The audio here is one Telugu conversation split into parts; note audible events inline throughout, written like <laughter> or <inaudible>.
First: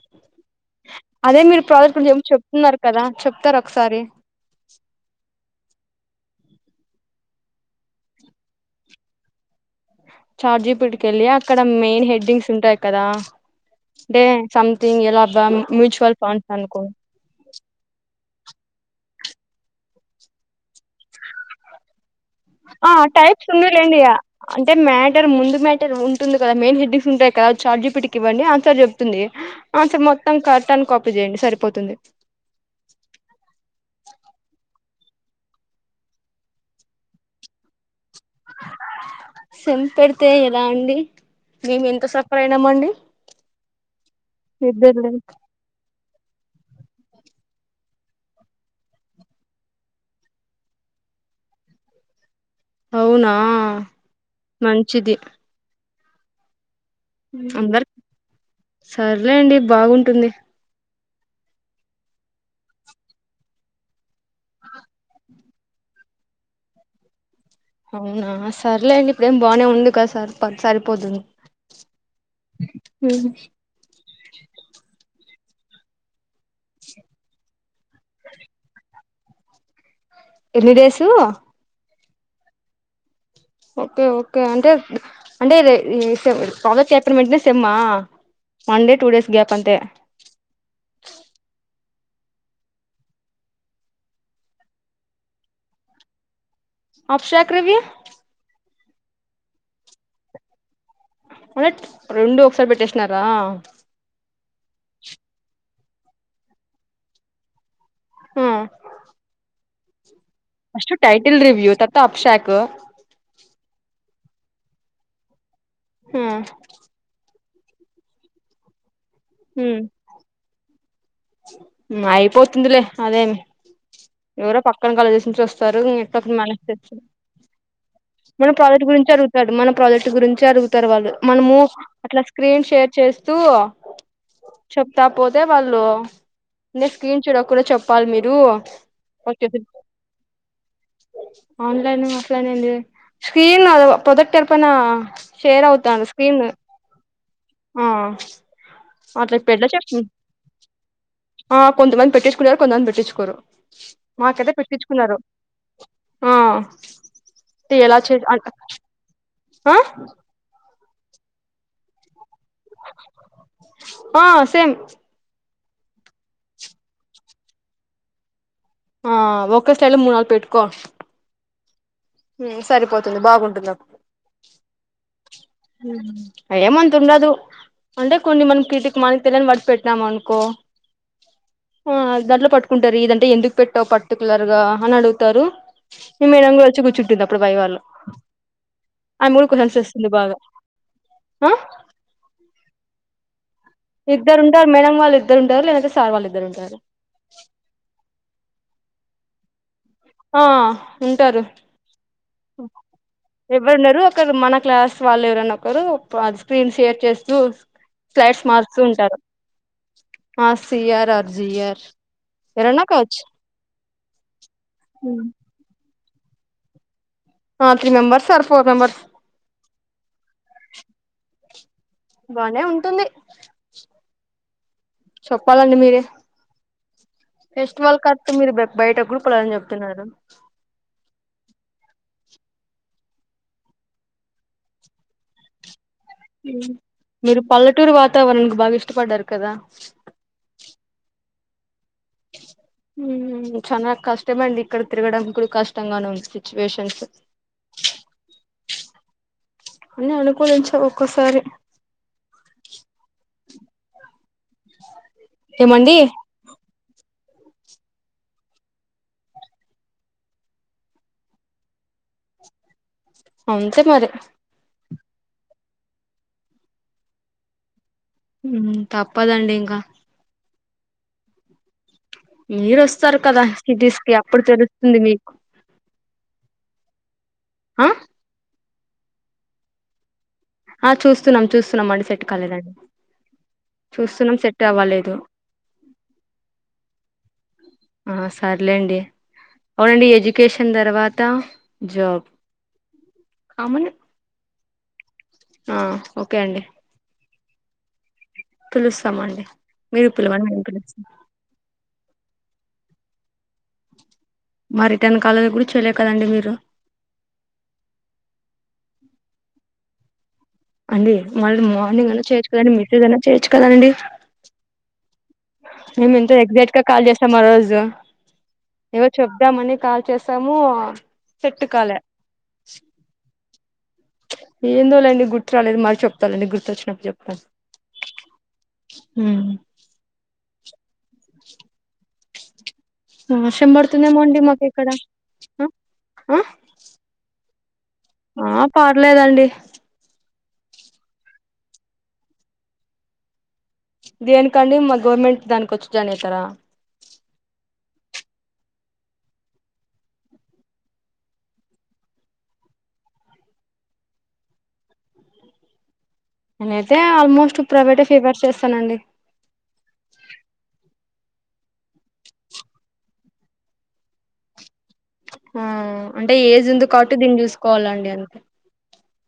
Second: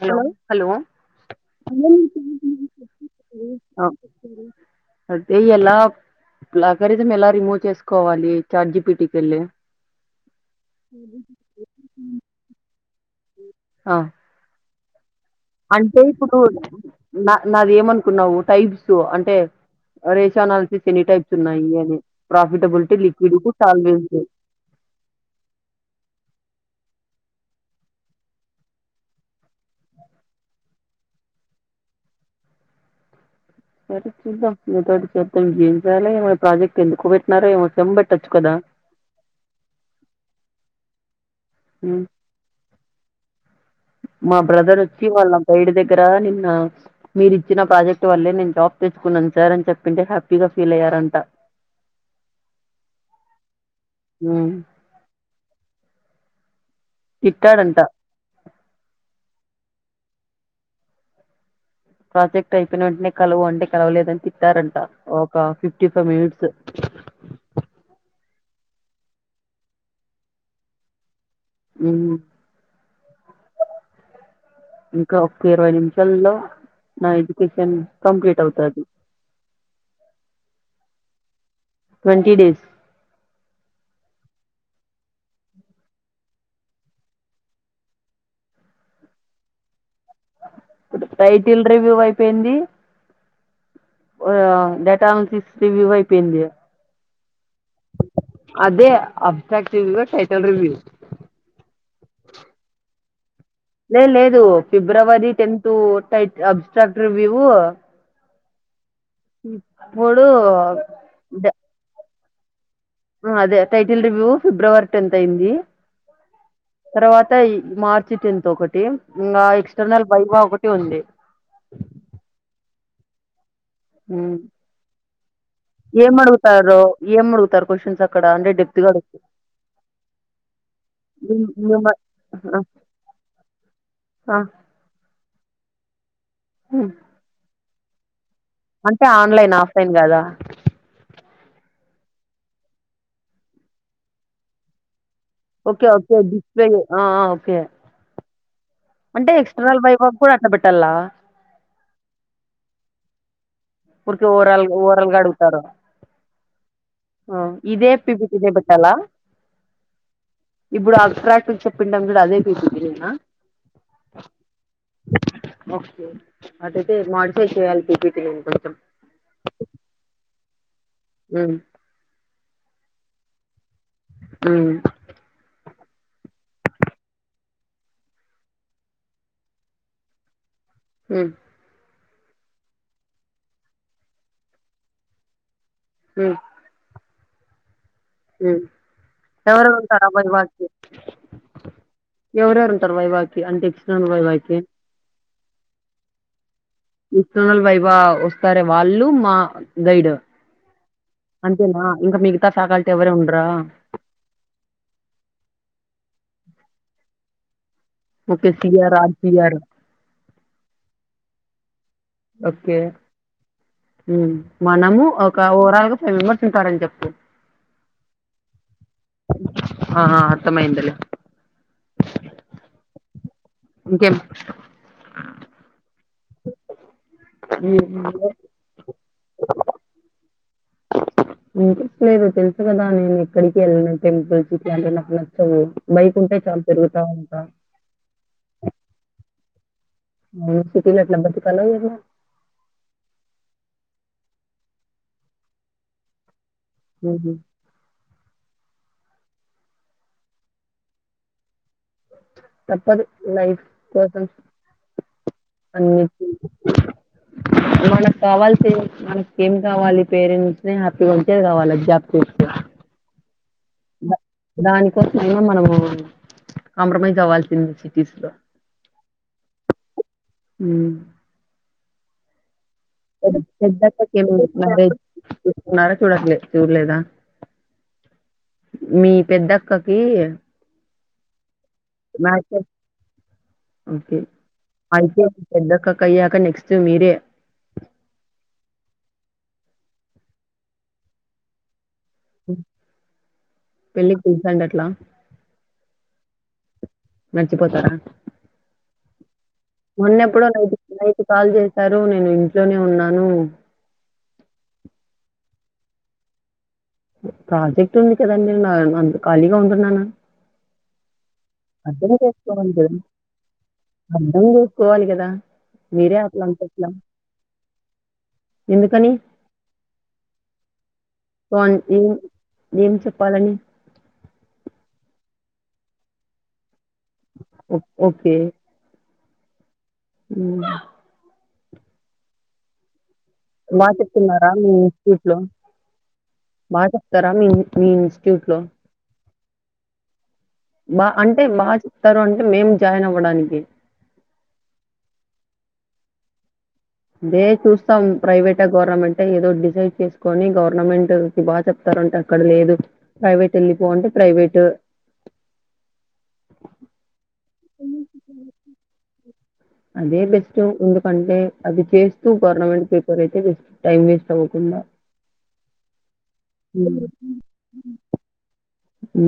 హలో హలో అదే మీరు ప్రాజెక్ట్ గురించి ఏమో చెప్తున్నారు కదా చెప్తారు ఒకసారి <unintelligible> అయితే ఎలా ప్లగరిజం ఎలా రిమూవ్ చేసుకోవాలి చాట్ జిపిటికెళ్ళి చాట్ జిపిటికెళ్ళి అక్కడ మెయిన్ హెడ్డింగ్స్ ఉంటాయి కదా ఆ అంటే స తింగేలా అంటే ఇప్పుడు నా నాది ఏమనుకున్నావు టైప్స్ అంటే రేషానాలసిస్ ఎన్ని టైప్స్ ఉన్నాయి అని ఆ ప్రాఫిటబిలిటీ టైప్స్ లిక్విడిటీ ఉందిలేండి సాల్వెన్సీ అంటే మ్యాటర్ ముందు మ్యాటర్ ఉంటుంది కదా మెయిన్ హెడ్డిస్ ఉంటాయి చాట్ జిపీటికి ఇవ్వండి ఆన్సర్ చెప్తుంది ఆన్సర్ మొత్తం కరెక్ట్ అని కాపీ చేయండి సరిపోతుంది సరే చూద్దాం మీతోటి చూద్దాం <unintelligible> జీంించాలి ఏమ ప్రాజెక్ట్ ఎందుకు పెట్టినారా ఏమో చెంబట్ సెమ్ పెడితే ఎలా అండి మేము ఎంత సఫర్ అయినామండి ఇద్దరులే ఇక్కడ నిన్న మీరు ఇచ్చిన ప్రాజెక్ట్ వల్లే నేను జాబ్ తెచ్చుకున్నాను సార్ అని చెప్పింటే హ్యాపీగా ఫీల్ అయ్యారంట అవునా మంచిది తిట్టాడంట అందరు సర్లేండి బాగుంటుంది ప్రాజెక్ట్ అయిపోయిన వెంటనే కలువు అంటే కలవలేదని తి తిట్టారంట ఆహ్ ఫిఫ్టీ ఫైవ్ మినిట్స్ అవునా సర్లేండి ఇప్పుడేం బాగానే ఉంది కదా సార్ సరిపోతుంది <unintelligible> ఇంకా ఇరవై నిమిషంలో నా ఇది కంప్లీట్ అవుాది ఎన్ని days twenty days okay okay అంటే అంటే ప్రాజెక్ట్ చేపోయిన వెంటనే సేమ్ ఆహ్ వన్ టూ డేస్ గ్యాప్ అంతే టైటిల్ రివ్యూ అయిపోయింది డేటా అనాలస్ రివ్యూ అయిపోయింది ఆబ్స్ట్రాక్ట్ రివ్యూ అదే అప్సాదిగా టైటల్ రివ్యూ మ రెండు ఒకసారి పెట్టేసినారా లే లేదు ఫిబ్రవరి టెన్త్ <unintelligible> ఆబ్స్ట్రాక్ట్ రివ్యూ హు పో ఫస్టు టైటిల్ రివ్యూ తర్వ షాక్ అదే టైటిల్ రివ్యూ ఫిబ్రవరి టెన్త్ అయింది హామ్ ఉంటాయి మార్చి టెన్త్ ఒకటి ఇంకా ఎక్స్టర్నల్ వైవ ఒకటి ఉంది అదేం ఉమ్ ఎవరో పక్కన కాలేజ్ నుంచి వస్తారు ఏం ఎప్పుడు మ అడుగుతారో ఏం అడుగుతారు క్వశ్చన్స్ అక్కడ అంటే మన డెప్త్ ప్రాజెక్ట్ గా గురించి అడుగు అడుగుతాడు మన ప్రాజెక్ట్ గురించే అడుగుతారు వాళ్ళు మిమ్ మనము మిమ్మ అట్లా ఆ స్క్రీన్ షేర్ చేస్తూ ఆ చెప్తా పోతే వాళ్ళు న హ్మ్ స్క్రీన్ షేర్ ఒక చెప్ కాల్ మీ డు అంటే ఆన్లైన్ ఆఫ్లైన్ కాదా online offline screen product <unintelligible> okay okay good thing okay ఆ అంటే అట్లా పెళ్ల ఎక్స్టర్నల్ చెప్ప వైవా కూడా అట్లా పెట్టాలా ఆ కొంతమంది పెట్టేసుకున్నారు కొంతమంది పెట్ట <unintelligible> ఊర్క ఓరాల్ ఓరాల్గా అడుగుతారు ఆ ఇదే ఎలా చే పిపి ఇదే పెట్టాల ఆ ఇప్పుడు ఆ అట్రాక్ చెప్పిండం కూడా అదే ఆ ఆ సేమ్ ఓకే అత్తే మోడిఫై చెలియా పిపిటి <unintelligible> ఆ ఒక్క స్టలు మూడు నాలుగు పెట్టుకో మ్మ్ సరిపోతుంది బాగుంటుంది అ ఏమంత ఉండదు అంటే కొన్ని మనం కీతిక మనకి తెలిని పడి పెట్టినాము అనుకో మ్మ్ ఆ దాంట్లో పట్టుకుంటారు ఇదంటే ఎందుకు పెట్టావు పర్టికులర్ గా అని అడుగుతారు నిం మ ఏనంగ వచ్చ కూర్చు దప్పుడు భై వాళు మ్మ్ ఎవరే ఉంటారు వేస్తుంది బాగా వైవా కి ఆ ఎవరేరు ఉంటారు వైవా కి ఇద్దరు ఉంటారు మేడం వాళ్ళు ఇద్దరు ఉంటారు లేదంటే సార్ వాళ్ళు ఇద్దరు ఉంటారు ఎక్స్టర్నల్ వైవా వస్తారే వాళ్ళు మా గైడ్ ఆ ఉంటారు అంతేనా ఇంకా మిగతా ఫ్యాకల్టీ ఎవరే ఉండరా ఎవరున్నారు ఒకక్కరు మన క్లాస్ వాళ్ళు ఎవరన్నా ఒకరు వాల్ స్క్రీన్ షేర్ చేస్తూ ఫ్లాట్స్ ఓకే మారుస్తూ సిఆర్ ఆర్ ఉంటారు సిఆర్ ఆ C R or G R అ యోరన్నా కావచ్చు మ్మ్ మనము ఒక ఓరాల్ గా విమర్శించస్తారని చెప్పు ఆ three members or four members ఆ ఆ, అర్థమైందిలే బానే ఉంటుంది ఇంకేం చెప్పాలండి మీరే ఫెస్టివల్ కత్తే మీరు బయట గూడపోరు అని చెప్తున్నారు. ఇంటకెస్ట్ లేదు తెలుసు కదా నేను ఎక్కడికి వెళ్ళిన టెంపుల్స్ ఇట్లాంటే నాకు నచ్చవు బైక్ ఉంటే చాలా తిరుగుతా ఉంటా మీరు పల్లెటూరు వాతావరణనికి బాగా ఇష్టపడ్డారు కదా సిటీల ఎట్లా బతుకలో మ్మ్ చాన కష్టమండి ఇక్కడ తిరగడం కూడా కష్టంగానే ఉంది సిచువేషన్స్ ఉమ్, అన్న అనుకూలించా ఒక్కసారి తప్పదు లైఫ్ కోసం ఏమండి అన్ని మనకు కావాల్స మనకి ఏం కావాలి పేరెంట్స్ ని హ్యాపీగా ఉంచేది కావాలి అది జాబ్ చేస్తే అంతే మరి కోసమైనా మనము కాంప్రమైజ్ అవ్వాల్సింది సిటీస్ లో మ్మ్ తప్ పదండీ ఇంకా ఊ మీరు వస్తారు కదా సిటీస్ కి అప్పుడు తెలుస్తుంది మీకు <unintelligible> చూడట్లె చూడ్లేదా అ మీ పెద్దక్కకీ. ఆ చూస్తున్నాం చూస్ తున్నామండి సెట్ కాలేదండి. ఓకే చూస్తున్నాం సెట్ అవ్వాలేదు అయితే పెద్దక్కకి అయ్యాక నెక్స్ట్ మీరే ఆ సర్లేండి. అవునండి ఎడ్యుకేషన్ తర్వాత జాబ్ ఊ కామన్ పెళ్ళిక్ పిలసండట్ ట్లా ఆ ఓకే అండి. మర్చిపోతారా. పిలుస్తాం అండి. మొన్న ఎప్పుడో నైట్ నైట్ కాల్ చేశారు నేను ఇంట్ ఇంట్లోనే ఉన్నాను. మా రిటర్న్ కాల్ కూడా చెయలే కదండి మీరు. ప్రాజెక్ట్ ఉంది కదండి నార్మల్ అంద్ ఖాళీగా ఉంటున్నాన అండి మళ్ళీ మార్నింగ్ అయినా చేయొచ్చు కదండి, కదా! మెసేజ్ అయినా చేయొచ్చు కదండి. అర్థం చేసుకోవాలి కదా! మేము మీరే ఎంతో అట్లా అంటే ఎగ్జాక్ట్ గా ఎట్లా? కాల్ చేసాం ఆ రోజు ఏవో ఎందుకని? చెప్దామని కాల్ చేసామూ. సో, అన్ సెట్టుకాలే ఏం ఏం చెప్పాలని? ఏందోలేండి గుర్త్ త్రలేదు మళ్ళి చెప్తాలేండి గుర్తొచ్చినప్ ఓ ఓకే ఊ ఊ వర్షం మాట పడుతుందేమో అండి ఇస్తున్నారా మాకు మీ ఇక్కడ ఇన్స్టిట్యూట్ లో ఆ బా చెప్తారా మీ మీ ఇన్స్టిట్యూట్ లో ఆ పర్లేదండి బా అంటే బాగా చెప్తారు అంటే మేం జాయిన్ అవ్వడానికి. దేనికండి మా గవర్నమెంట్ దానికి వచ్చి జాయిన్ అవుతారా. దే చూస్తాం ప్రైవేటా గవర్నమెంటా ఏదోక్ డిసైడ్ చేసుకొని గవర్నమెంట్ కి బాగా చెప్తారుంటే అక్కడ లేదు ప్రైవేట్ వెళ్ళిపో అంటే ప్రైవేట్ నేనైతే ఆల్మోస్ట్ ప్రైవేటే ఫేవర్ చేస్తానండి అదే బెస్ట్ ఎందుకంటే అది చేస్తూ గవర్న్ మెంట్ అదైతే బెస్ట్ టైమ్ వేస్ట్ అవ్వకుండా. ఆ అంటే ఏజ్ ఉంది హ్మ్. కాబట్టి దీన్ని చూసుకోవాలండి అంతే ఊ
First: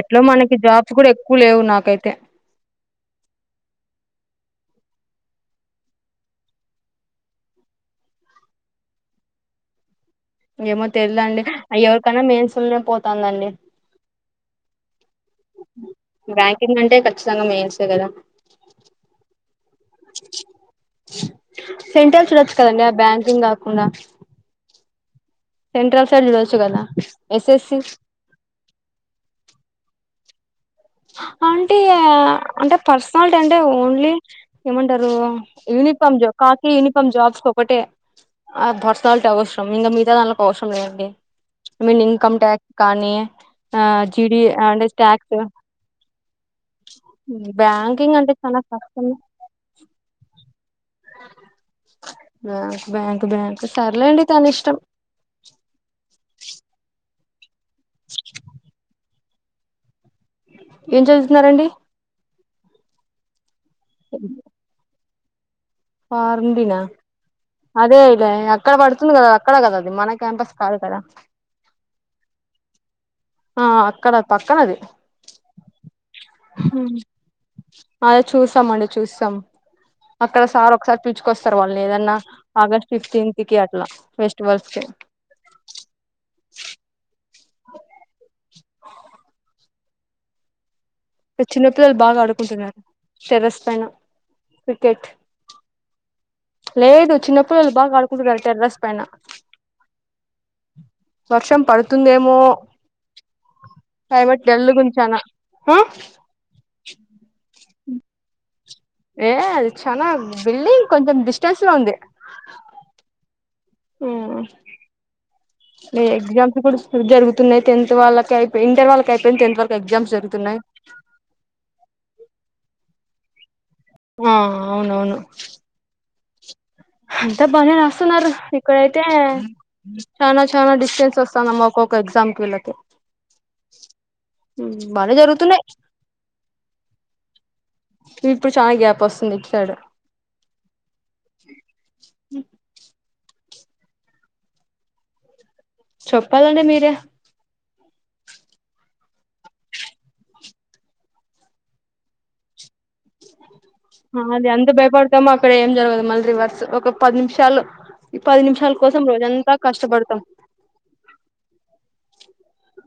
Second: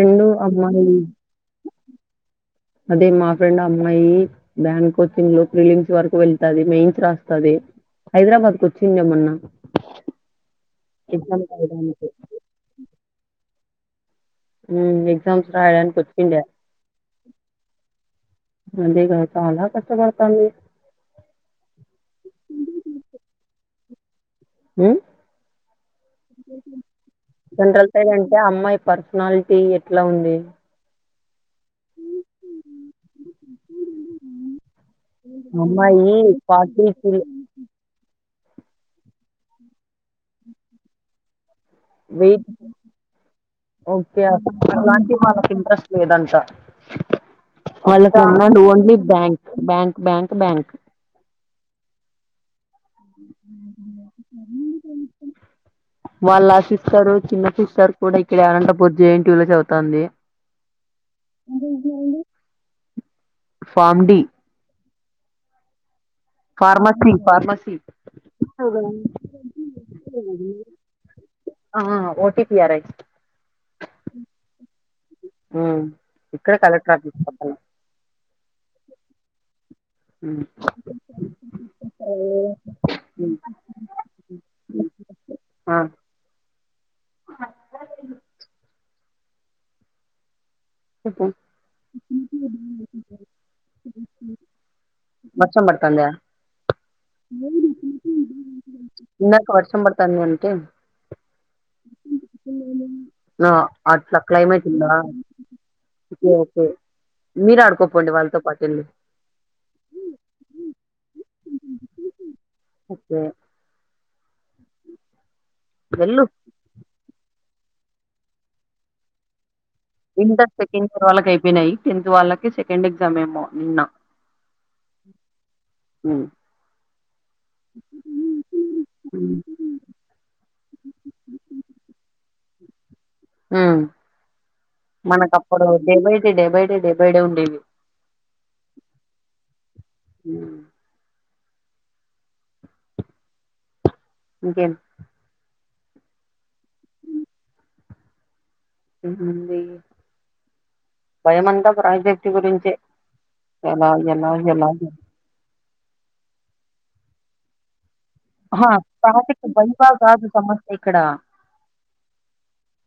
ఎట్ల మనకి అమ్మాయి జాబ్స్ కూడా ఎక్కువ లేవ్ నాకైతే అదే మా ఫ్రెండ్ అమ్మాయి బ్యాంక్ కోచింగ్ లో ఫీలిమ్స్ వరకు వెళ్తది మెయిన్స్ రాస్తది హైదరాబాద్ కు వచ్చింద్గా మొన్న ఏమో తెల్దండి ఎగ్జామ్స్ అయ్యి రాయడానికి. ఎవ్కన్న మెయిన్స్లోనే పోతుందండి ఉ <unintelligible> బ్యాంకింగ్ అంటే ఖచ్చితంగా మెయిన్సే కదా సెంట్రల్ చూడొచ్చు కదండి ఆ బ్యాంకింగ్ కాకుండా <inaudible> ఉ సెంట్రల్ సైడ్ చూడొచ్చు కదా ఎస్ఎస్సి జనరల త అంటే అమ్మాయి పర్సనాలిటీ ఎట్లా ఉంది <inaudible> అంటే అంటే పర్సనాలిటీ అంటే ఓన్లీ ఏమంటారు ఆ అమ్మాయి యూనిఫామ్ జాబ్ కాకిీ యూనిఫామ్ కిల్ జాబ్స్ ఒకటే ఆ పర్సనాలిటీ అవసరం ఇంకా ఆ మిగతా దాన్లాకి అవసరం లేదండి I mean income wait tax కానీ ఆ ఓకే. జీడి అంటే అట్లాంటివి ట్యాక్స్ వాళ్ళకి ఇంట్రెస్ట్ లేదంట వాళ్ళక బ్యాంకింగ్ అంటే అన్నా చాలా ఓన్లీ కష్టం బ్యాంక్ బ్యాంక్ బ్యాంక్ బ్యాంక్ ఆ బ్యాంక్ బ్యాంక్ సర్లెండి తన ఇష్టం కన్నకి సార్ కూడా ఇక్కడే అనంతపూర్ జేఎన్టీయూ లో చదువుతంది ఏం చదుతున్నారండి form D form D pharmacy pharmacy అదే ఇలే అక్కడ పడుతుంది కదా అక్కడ కదా అది మన క్యాంపస్ కాదు కదా ఆ ఓటిపిఆర్ఐ ఆ అక్కడ పక్కన అది ఉమ్ ఇక్కడ కలెక్టర్ ఆఫీస్ పక్కన చూసాం అండి చూసాం అక్కడ సార్ ఒకసారి పిచుకొస్తారు వాళ్ళు ఏదన్నా ఆగస్ట్ ఉమ్ ఫిఫ్టీన్త్ కి అట్లా ఫెస్టివల్స్ కి ఆ <inaudible> చెప్పు చిన్నపిల్లలు బాగా ఆడుకుంటున్నారు టెర్రస్ పైన క్రికెట్ వర్షం పడతందా లేదు చిన్నపిల్లలు బాగా ఆడుకుంటున్నారు టెర్రస్ పైన ఇందక వర్షం పడతాంది అంటే వర్షం పడుతుందేమో అట్లా క్లైమేట్ డల్ ఉంద గుంచానా ఆ ఒకే ఒకే మీరు ఆడుకోపోండి వాళ్ళతో పాటు వెళ్ళి ఏ అది చనా బిల్డింగ్ కొంచెం డిస్టెన్స్ లో ఉంది <inaudible> ఓకే నే వెళ్ళు ఎగజామ్స్ కూడా జరుగుతు తున్నాయి టెన్త్ వాళ్ళకి అయి ఇంటర్ వాళ్ళకి అయిపోయి టెన్త్ వాళ్ ఇంటర్ సెకండ్ ఇయర్ వాళ్ళకి అయిపోయినాయి టెంత్ వాళ్ళకి సెకండ్ ఎగ్జామ్ ఏమో నిన్న ఆ అవునవును ఉమ్ అంతా బనే రాస్తున్నారు ఇక్కడైతే ఉమ్ చనా చనా డిస్టెన్స్ వస్తాదమ్మ ఒక్కొక్క ఎగ్జామ్కిి వెళ్ళ కి ఉమ్ బానే మనకు జరుగుతున్నాయి అప్పుడు day by day day by day day by day ఉండేది ఇప్పుడు చాలా గ్యాప్ వస్తుంది ఇటు సైడ్ ఇంకేమి చెప్పాలండి మీరే ఉంది భయమంతా ప్రాజెక్ట్ గురించే ఎలా ఎలా అదే అంత ఎలా భయపడితే ఇక్కడ ఏం జరగదు మళ్ళీ రివర్స్ ఒక పది నిమిషాలు ఈ పది హ నిమిషాల కోసం ప్రాజెక్ట్ రోజంతా వైవా కష్టపడతాం కాదు సమస్య ఇక్కడ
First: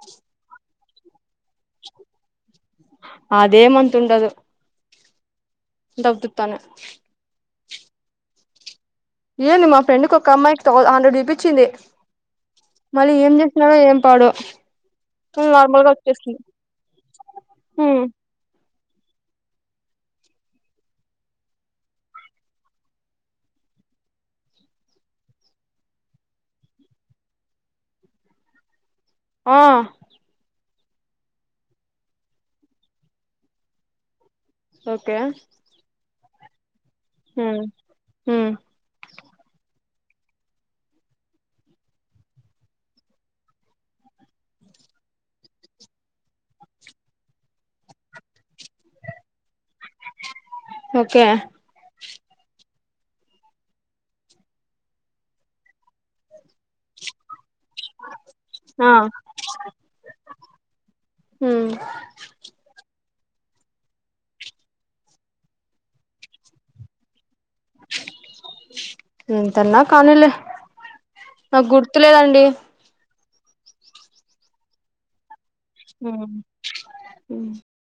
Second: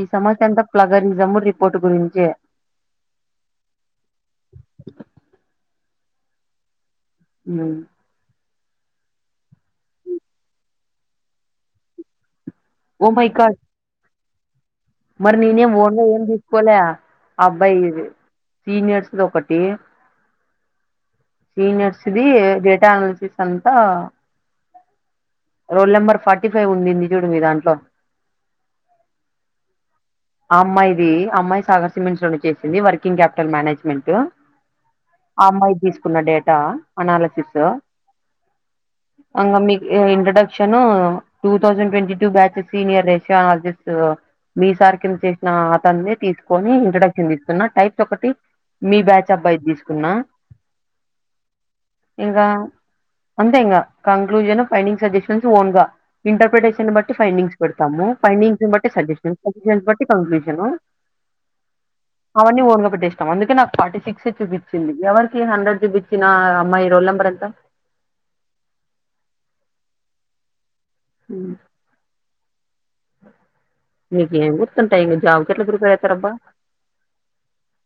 ఈ సమస్య అంత ప్లగరిసం రీ అదేమంత ఉండదు అంతా ఉతుతనే ఉ ఏంది మా ఫ్రెండ్కి ఒక అమ్మాయికి థౌ హండ్రెడ్ చుపించింది ఓ మళ్ళీ మై ఏం గాడ్ చేసినారో ఏం పాడో మరి నేనేం నార్మల్ ఓన్ గా ఏం వచ్చేసింది తీసుకోలే ఆ అబ్బాయి హ్మ్ సీనియర్స్ది ఒకటి సీనియర్స్ది డేటా అనాలిసిస్ అంతా రోల్ నెంబర్ ఫార్టీ ఫైవ్ ఉండింది చూడు మీ దాంట్లో ఆ ఆ అమ్మాయి ది అమ్మాయి సాగర్ సిమెంట్ లోనే చేసింది వర్కింగ్ క్యాపిటల్ మేనేజ్మెంట్ ఓకే న్న డేటా అనాలసిస్ హ్మ్ హ్మ్ అంగ మీ introduction two thousand twenty two batches senior రేశాజిస్ట్ మీ సార్ చేసిన అతన్ని తీసుకొని ఇంట్రడక్షన్ తీస్తున్నా టైప్ ఒకటి మీ బ్యాచ్ అబ్బయిది తీసుకు న్న ఓకే ఇంగా అంతే ఇంగా కంక్లూజన్ ఫైండింగ్ సజెషన్స్ ఓన్ గా ఇంటర్ప్రిటేషన్ బట్టి ఫైండింగ్స్ పెడతాము ఫైండింగ్స్ నీ బట్టి ఆ సజెషన్ సజెషన్స్ బట్టి మిషను హ్మ్ అవన్నీ ఓన్ గా పే ఇష్టం అందుకే నాకు ఫార్టీ సిక్స్ చూపించింది ఎవరికి హండ్రెడ్ చూపించిన అమ్మాయి రోల్ నెంబర్ ఎంతా మ్మ్ తన్నా కానీలే నాకు గుర్తులేదండి నీకు ఏం చెప్పిన టైం ట్ల ప్రిపేర్ అయితరు హ్మ్ అబ్బా హ్మ్